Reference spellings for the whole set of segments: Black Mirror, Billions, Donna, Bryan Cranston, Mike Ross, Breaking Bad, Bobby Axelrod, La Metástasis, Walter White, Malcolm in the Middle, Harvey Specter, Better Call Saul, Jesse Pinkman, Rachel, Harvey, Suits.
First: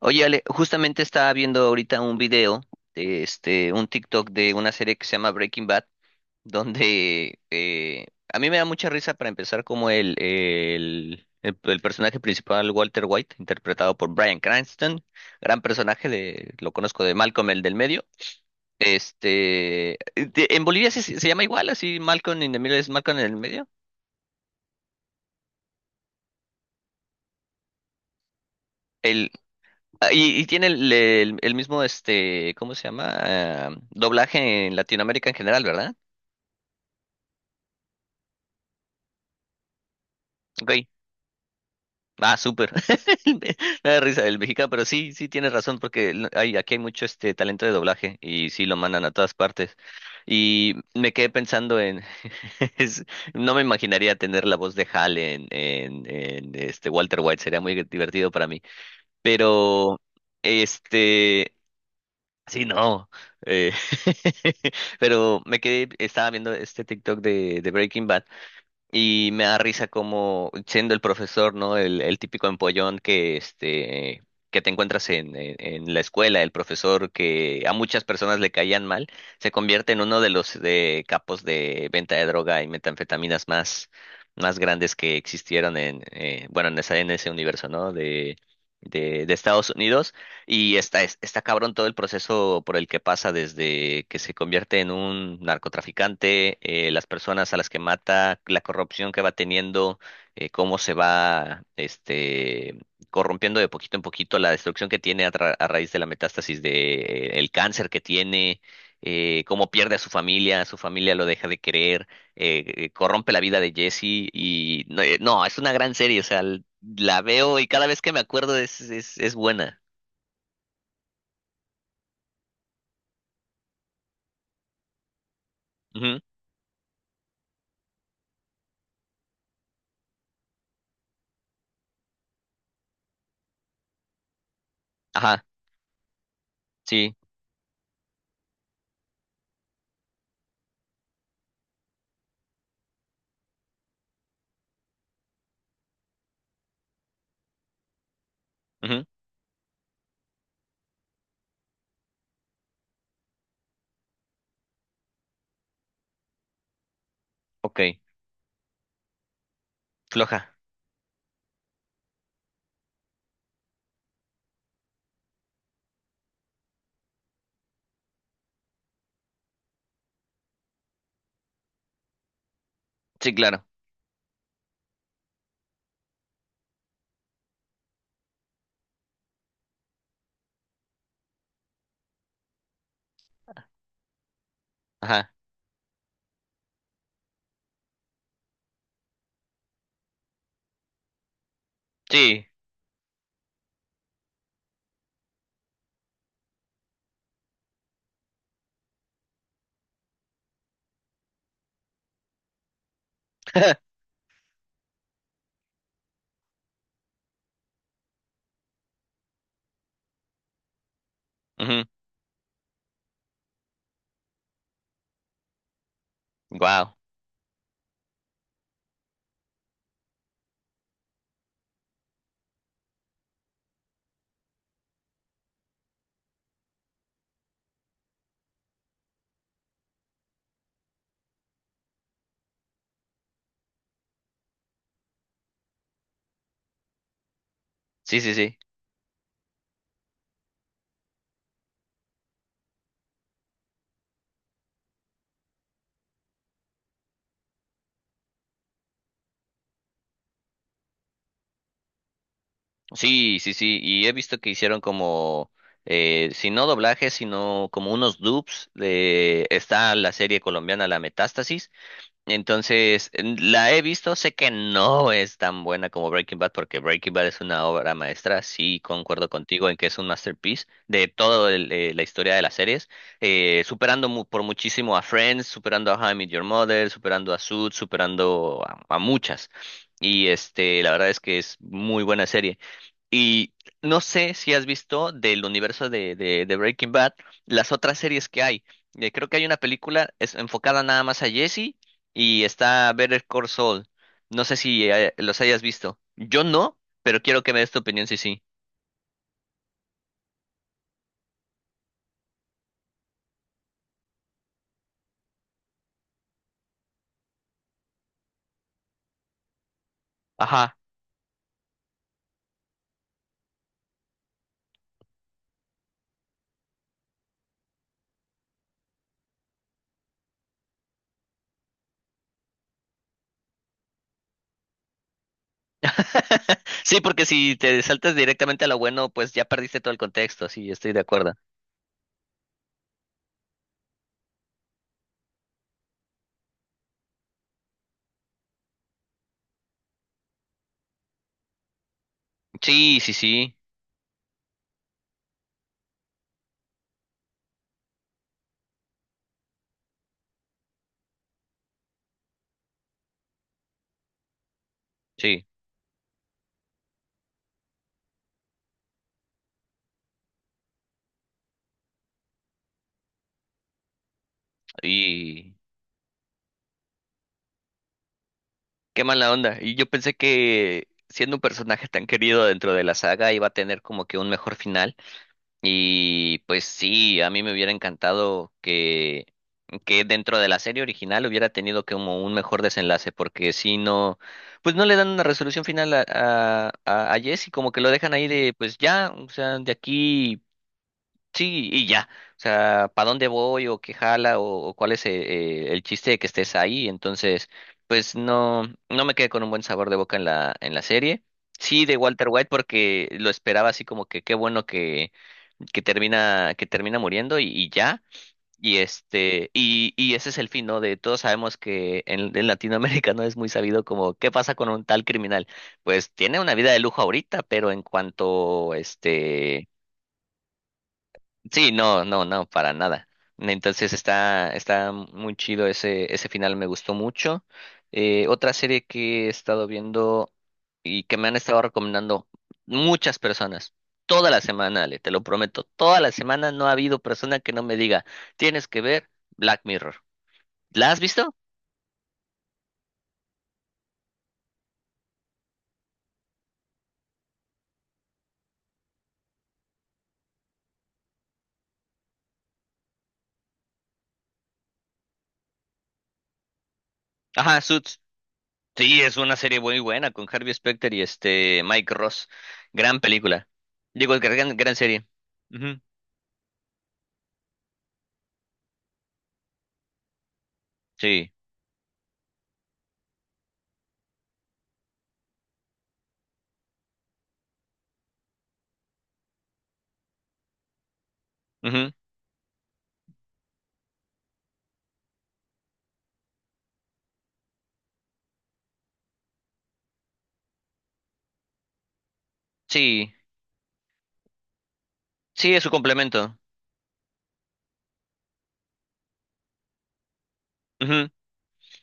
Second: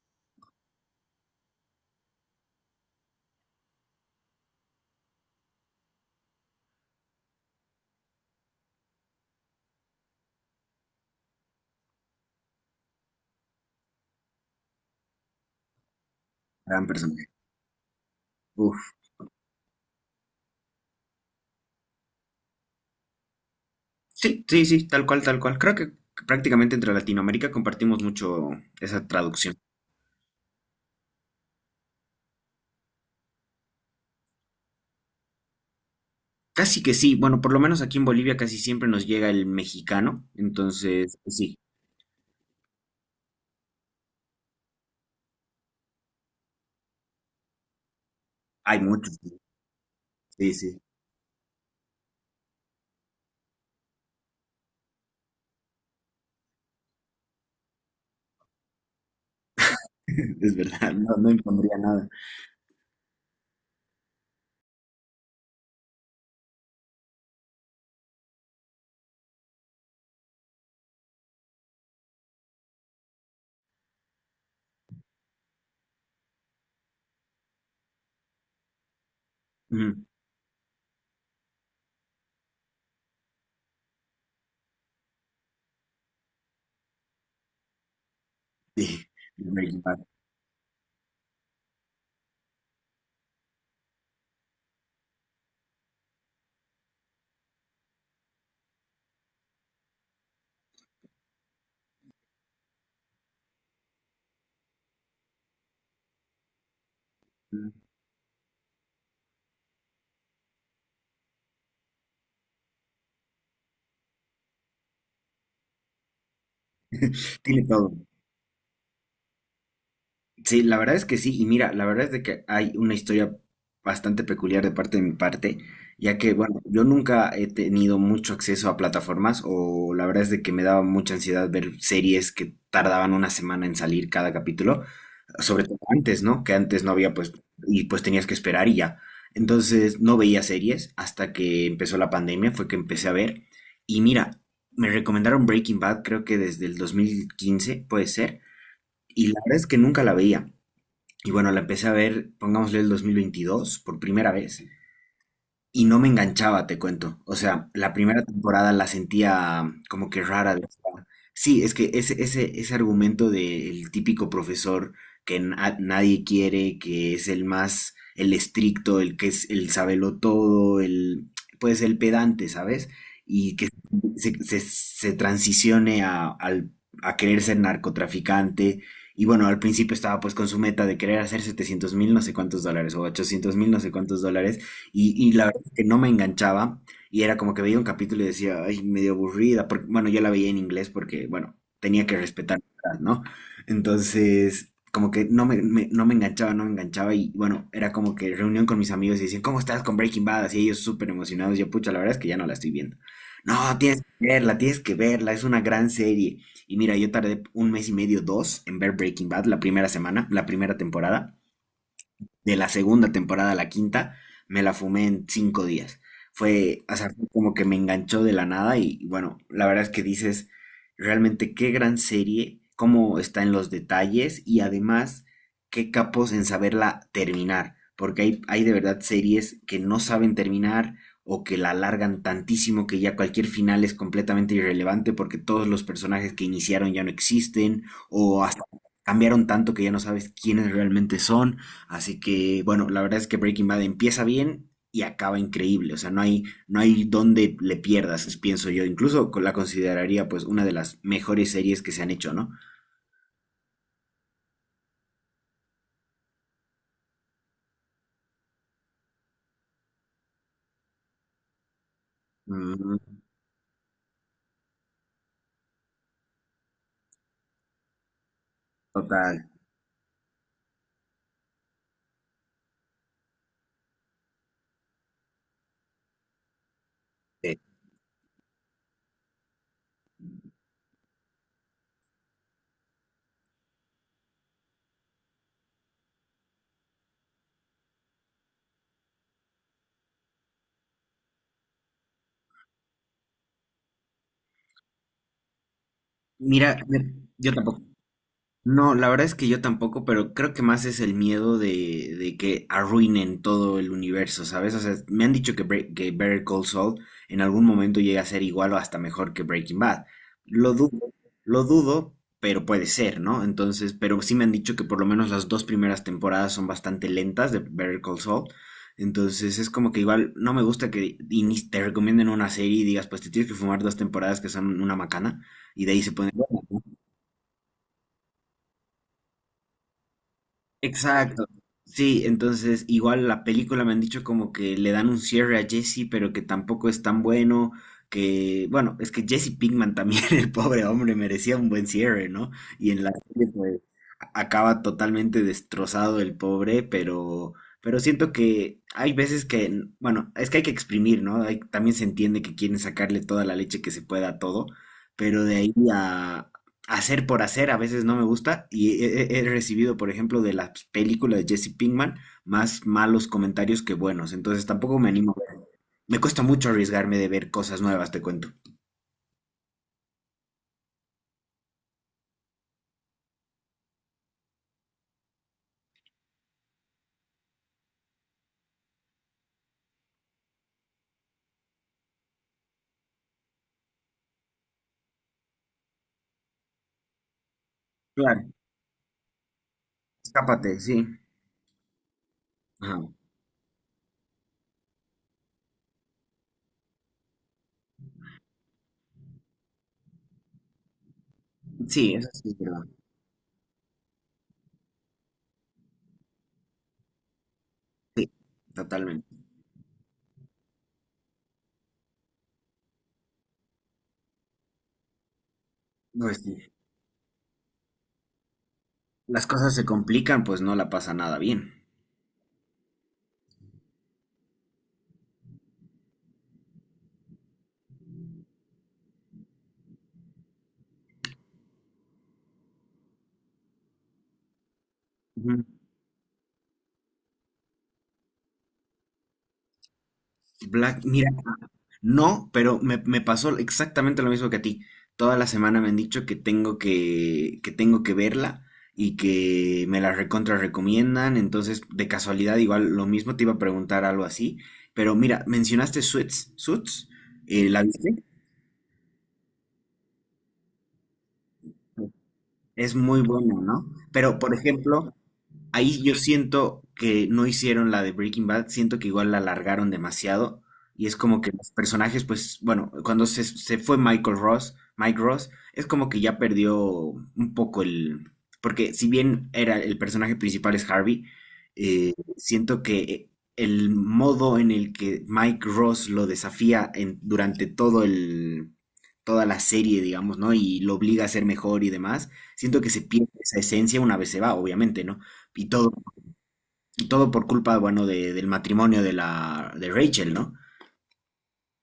Oye, Ale, justamente estaba viendo ahorita un video un TikTok de una serie que se llama Breaking Bad, donde a mí me da mucha risa para empezar como el personaje principal, Walter White, interpretado por Bryan Cranston, gran personaje de, lo Gran conozco de personaje. Malcolm, el del medio. Uf. Este, en Bolivia se llama igual, así Malcolm in the Middle es Malcolm en el medio. Sí, sí, sí, tal cual, tal cual. Creo que prácticamente entre Latinoamérica compartimos mucho esa El, traducción. y tiene el mismo, este, ¿cómo se llama? Ah, doblaje en Latinoamérica en general, ¿verdad? Casi que sí, bueno, por lo menos aquí en Bolivia casi siempre nos llega el mexicano, Ok. entonces pues sí, Ah, súper. Me da risa el mexicano, pero sí, sí tienes razón, porque aquí hay mucho este talento de doblaje y sí lo hay mandan a muchos. todas partes. Sí, Y sí, me quedé pensando en, es- no me imaginaría tener la voz de Hal en este Walter White, sería muy divertido para mí. Pero, es verdad, no, no este, impondría nada. sí, no. eh, pero me quedé, estaba viendo este TikTok de Breaking Bad. Y me da risa como siendo el profesor, ¿no? El típico empollón que que te encuentras en la escuela, el profesor que a muchas personas le caían mal, se convierte en Ujú. uno de los de capos de venta de droga y metanfetaminas más, más grandes que existieron en bueno en esa, en ese universo, ¿no? De, Sí, de el Estados Breaking Bad. Unidos. Y está, está cabrón todo el proceso por el que pasa desde que se convierte en un narcotraficante, las personas a las que mata, la corrupción que va teniendo, cómo se va este, corrompiendo de poquito en poquito, la destrucción que tiene a, a raíz de la metástasis de, el Ujú. cáncer que tiene, cómo pierde a su familia lo deja de querer, corrompe la vida de Jesse y no, no, es una gran serie, o sea, la veo y Tiene cada todo. vez que me acuerdo es buena. Sí, la verdad es que sí, y mira, la verdad es de que hay una historia bastante peculiar de parte de mi parte, ya que, bueno, yo nunca he tenido mucho acceso a plataformas, o la verdad es de que me daba mucha ansiedad ver series que tardaban una semana en salir cada capítulo, Ajá, sobre todo antes, ¿no? Que antes no sí. había, pues, y pues tenías que esperar y ya. Entonces no veía series hasta que empezó la pandemia, fue que empecé a ver, y mira, me recomendaron Breaking Bad, creo que desde el 2015, puede ser, Ujú. y la verdad es que nunca la veía. Y bueno, la empecé a ver, pongámosle el 2022, por primera vez. ¿Eh? Y no me enganchaba, te cuento. O sea, Ok. la primera temporada la sentía como que Floja. rara. Decía, sí, es que ese argumento del típico profesor que nadie quiere, que es el más, el estricto, el que es el sabelo todo, el, pues el pedante, ¿sabes? Sí, Y claro. que se transicione a querer ser narcotraficante. Y bueno, al principio estaba pues con su meta de querer hacer 700 mil no sé cuántos dólares o 800 mil no sé cuántos dólares. Y, Ajá. y la que no me enganchaba y era como que veía un capítulo y decía, ay, medio aburrida, porque, bueno, yo la veía en inglés porque, bueno, tenía que Sí. respetar, ¿no? Entonces, como que no no me enganchaba, no me enganchaba y, bueno, era como que reunión con mis amigos y decían, ¿cómo estás con Breaking Bad? Así ellos súper emocionados, yo, pucha, la verdad es que ya no la estoy viendo. No, tienes que verla, es una gran serie. Y mira, yo tardé un mes y medio, dos, en ver Breaking Bad, la primera semana, la primera temporada Ujú. de la segunda temporada a la quinta, me la fumé en cinco días. Fue, Wow. o sea, fue como que me enganchó de la nada y bueno, la verdad es que dices, realmente qué gran serie, cómo está en los detalles y además qué capos en saberla terminar, porque hay de verdad series que no saben terminar o que la alargan tantísimo que ya cualquier final es completamente irrelevante porque todos los personajes que iniciaron ya no existen Sí, sí, o sí. hasta cambiaron tanto que ya no sabes quiénes realmente son. Así que, bueno, la verdad es que Breaking Bad empieza bien y acaba increíble. O sea, no hay donde le pierdas, pienso yo. Incluso la consideraría pues una de las mejores series que se han hecho, ¿no? Sí, sí, sí. Y he visto que hicieron como, si no doblajes, sino como unos dubs de… Está la serie colombiana La Metástasis. Entonces, Mm, la he visto, sé que no es tan buena como Breaking Bad, porque Breaking Bad es una obra maestra, sí concuerdo total. contigo en que es un masterpiece de toda la historia de las series, superando por muchísimo a Friends, superando a How I Met Your Mother, superando a Eh, Suits, superando a muchas. Y este, la verdad es que es muy buena serie. Y no sé si has visto del universo de, de Breaking Bad las otras series que hay. Creo que hay una película es enfocada nada más a Jesse y está Better Call Saul. No sé si los hayas visto. Yo no, Mira, pero quiero que yo me des tu tampoco. opinión si sí. No, la verdad es que yo tampoco, pero creo que más es el miedo de que arruinen todo el universo, ¿sabes? O sea, me han dicho que, que Better Call Saul en algún momento llega a ser igual o hasta mejor que Breaking Bad. Lo Ajá. dudo, lo dudo, pero puede ser, ¿no? Entonces, pero sí me han dicho que por lo menos las dos primeras temporadas son bastante lentas de Better Call Saul. Entonces es como que igual no me gusta que te recomienden una serie y digas, pues te tienes que fumar dos temporadas que son una macana y de ahí se pueden. Sí, porque si te saltas directamente a lo bueno, pues ya perdiste todo el contexto. Sí, estoy de acuerdo. Exacto. Sí, entonces igual la película me han dicho como que le dan un cierre a Jesse, pero que tampoco es tan bueno, que bueno, es que Jesse Pinkman también, el pobre hombre, merecía un buen cierre, ¿no? Y Sí, en la sí, serie, sí, pues, acaba totalmente destrozado el pobre, pero siento que hay veces que, bueno, es que hay que exprimir, ¿no? También se entiende que quieren sacarle toda la leche que se pueda a todo, pero sí. de ahí a hacer por hacer a veces no me gusta y he, he recibido, por ejemplo, de las películas de Jesse Pinkman más malos comentarios que buenos, entonces tampoco me animo a Y ver. Me cuesta mucho arriesgarme de ver cosas nuevas, te cuento. qué mala onda. Y yo pensé que siendo un personaje tan querido dentro de la saga iba a tener como que un mejor final. Y pues sí, a mí me hubiera encantado que dentro de la serie original hubiera tenido como un mejor desenlace, porque si no, pues no le dan una resolución final a, a Jesse, como que lo dejan ahí Claro, de pues ya, o sea, de aquí. escápate, sí. Sí, y ya. O sea, Ajá. ¿para dónde voy o qué jala o cuál es el chiste de que estés ahí? Entonces, pues no, no me quedé con un buen sabor de boca en la serie. Sí, de Sí, Walter eso White sí es verdad. porque lo esperaba así como que qué bueno que termina muriendo y ya. Sí, Y totalmente. este, y ese es el fin, ¿no? De todos sabemos que en Latinoamérica no es muy sabido como qué pasa con un tal criminal. Pues tiene Pues sí. una vida de lujo ahorita, pero en cuanto Las este… cosas se complican, pues no la pasa nada Sí, bien. no, no, no, para nada. Entonces está, está muy chido ese, ese final, me gustó mucho. Otra serie que he estado viendo y que me han estado recomendando muchas personas, toda la semana, Ale, te lo prometo, Ujú. toda la semana no ha habido persona que no me diga, tienes que ver Black Mirror. ¿La has Black, mira, visto? no, pero me pasó exactamente lo mismo que a ti. Toda la semana me han dicho que tengo que verla y que me la recontra recomiendan. Entonces, de casualidad, igual lo mismo te iba a preguntar algo así. Pero mira, mencionaste Suits. Suits, Ajá, ¿la Suits. viste? Sí, es una serie muy buena con Harvey Specter y este Mike Ross. Es Gran muy película. buena, ¿no? Digo, Pero, por gran, gran serie. ejemplo, Ujú. ahí yo siento que no hicieron la de Breaking Bad, siento que igual la alargaron demasiado y es Sí. como que los personajes, pues bueno, cuando se fue Michael Ross, Mike Ross, es como que ya perdió un poco el... Porque si bien era el personaje principal es Harvey, Ujú. Siento que el modo en el que Mike Ross lo desafía durante todo el, toda la serie, digamos, ¿no? Y lo obliga a ser mejor y demás, siento que se Sí. pierde esa esencia una vez se va, obviamente, ¿no? Sí, es Y su todo, complemento. y todo por culpa, bueno, del matrimonio de la de Rachel, ¿no? Ujú.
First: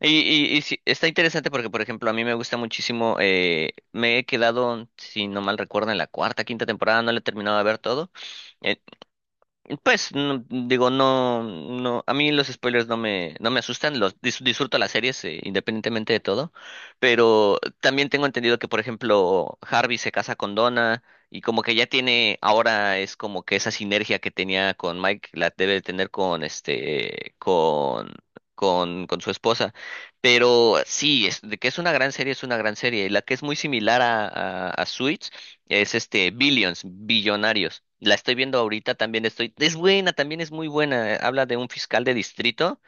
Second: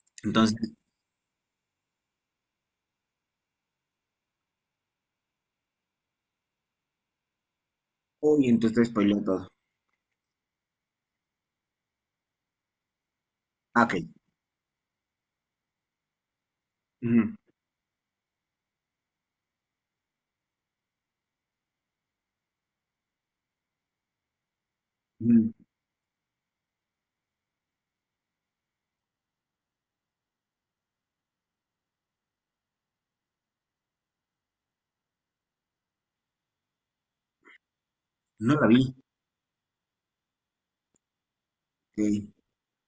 Y Entonces, sí, está interesante porque, por ejemplo, a mí me gusta muchísimo, me he quedado, si no mal recuerdo, en la cuarta, quinta temporada, no la he terminado de ver todo, uy, entonces eh, te spoileo todo. pues digo, no, no, a mí los spoilers no me, no me Ah, ok. asustan, los disfruto las series independientemente de todo, Ujú, pero también tengo entendido que, por ejemplo, Harvey se casa con Donna y como que ya tiene, ahora es como que esa sinergia que tenía con Mike ujú. la debe de tener con este, con, con su esposa, pero sí, es, de que es una gran serie, es una gran serie, y la que es muy similar a, a Suits es este, Billions, Billonarios. La estoy No viendo la vi. ahorita, también estoy. Es buena, también es muy buena. Eh, habla de un fiscal de Ok. distrito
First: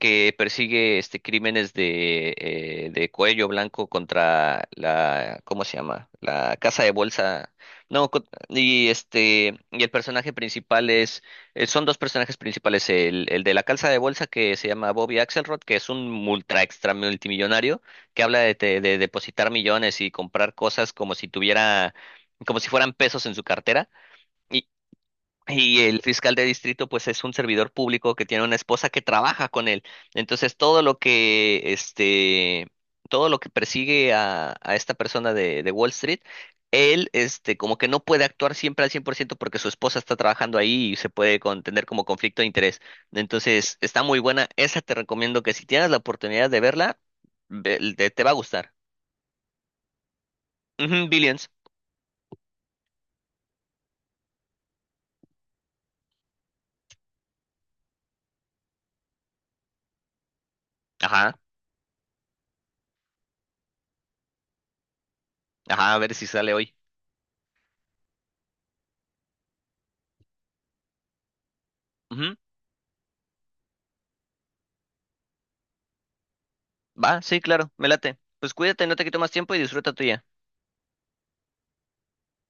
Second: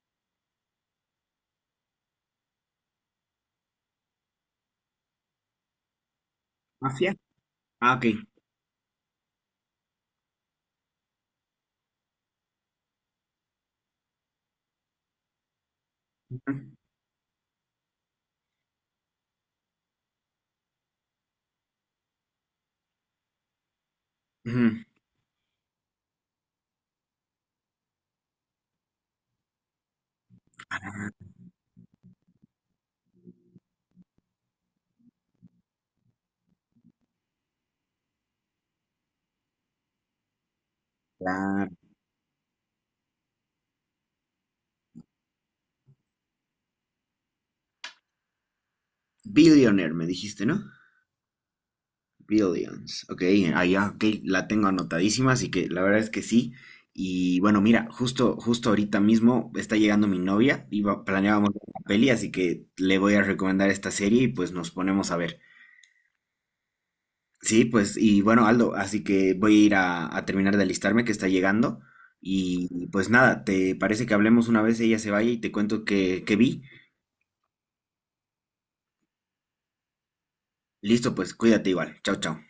que persigue este crímenes de cuello blanco contra la, ¿cómo se llama? La casa de ¿Mafia? bolsa. Ah, ok. No, y este, y el personaje principal es, son dos personajes principales, el de la casa de bolsa que se llama Bobby Axelrod, que es un multra Ujú, extra multimillonario, que habla de, de depositar millones y comprar cosas como si tuviera como si fueran pesos en su cartera. Y, ujú. y el fiscal de distrito, pues es un servidor público que tiene una esposa que trabaja con él. Entonces, todo lo que, este, todo lo que persigue a esta persona de Wall Street, él, este, como que no puede actuar siempre al 100% porque su esposa está trabajando ahí y se puede Claro. contener como conflicto de interés. Entonces, está muy buena. Esa te recomiendo que si tienes la oportunidad de verla, te, te va a gustar. Billionaire, me dijiste, ¿no? Ujú, Billions. Billions. Ok, ah, ya, ok, la tengo anotadísima, así que la verdad es que sí. Y bueno, mira, justo, justo ahorita mismo está llegando mi novia, iba, Ajá, planeábamos ver una peli, así que le voy a recomendar esta serie y pues nos ponemos a ver. ajá, a ver si sale hoy. Sí, pues, y bueno, Aldo, así que voy a ir a terminar de alistarme que está llegando. Y pues nada, ¿te parece que hablemos una vez ella se vaya y te cuento que vi? Va, sí, claro, me late. Pues cuídate, no te quito más tiempo y disfruta tuya. Listo, pues cuídate igual. Chao, chao.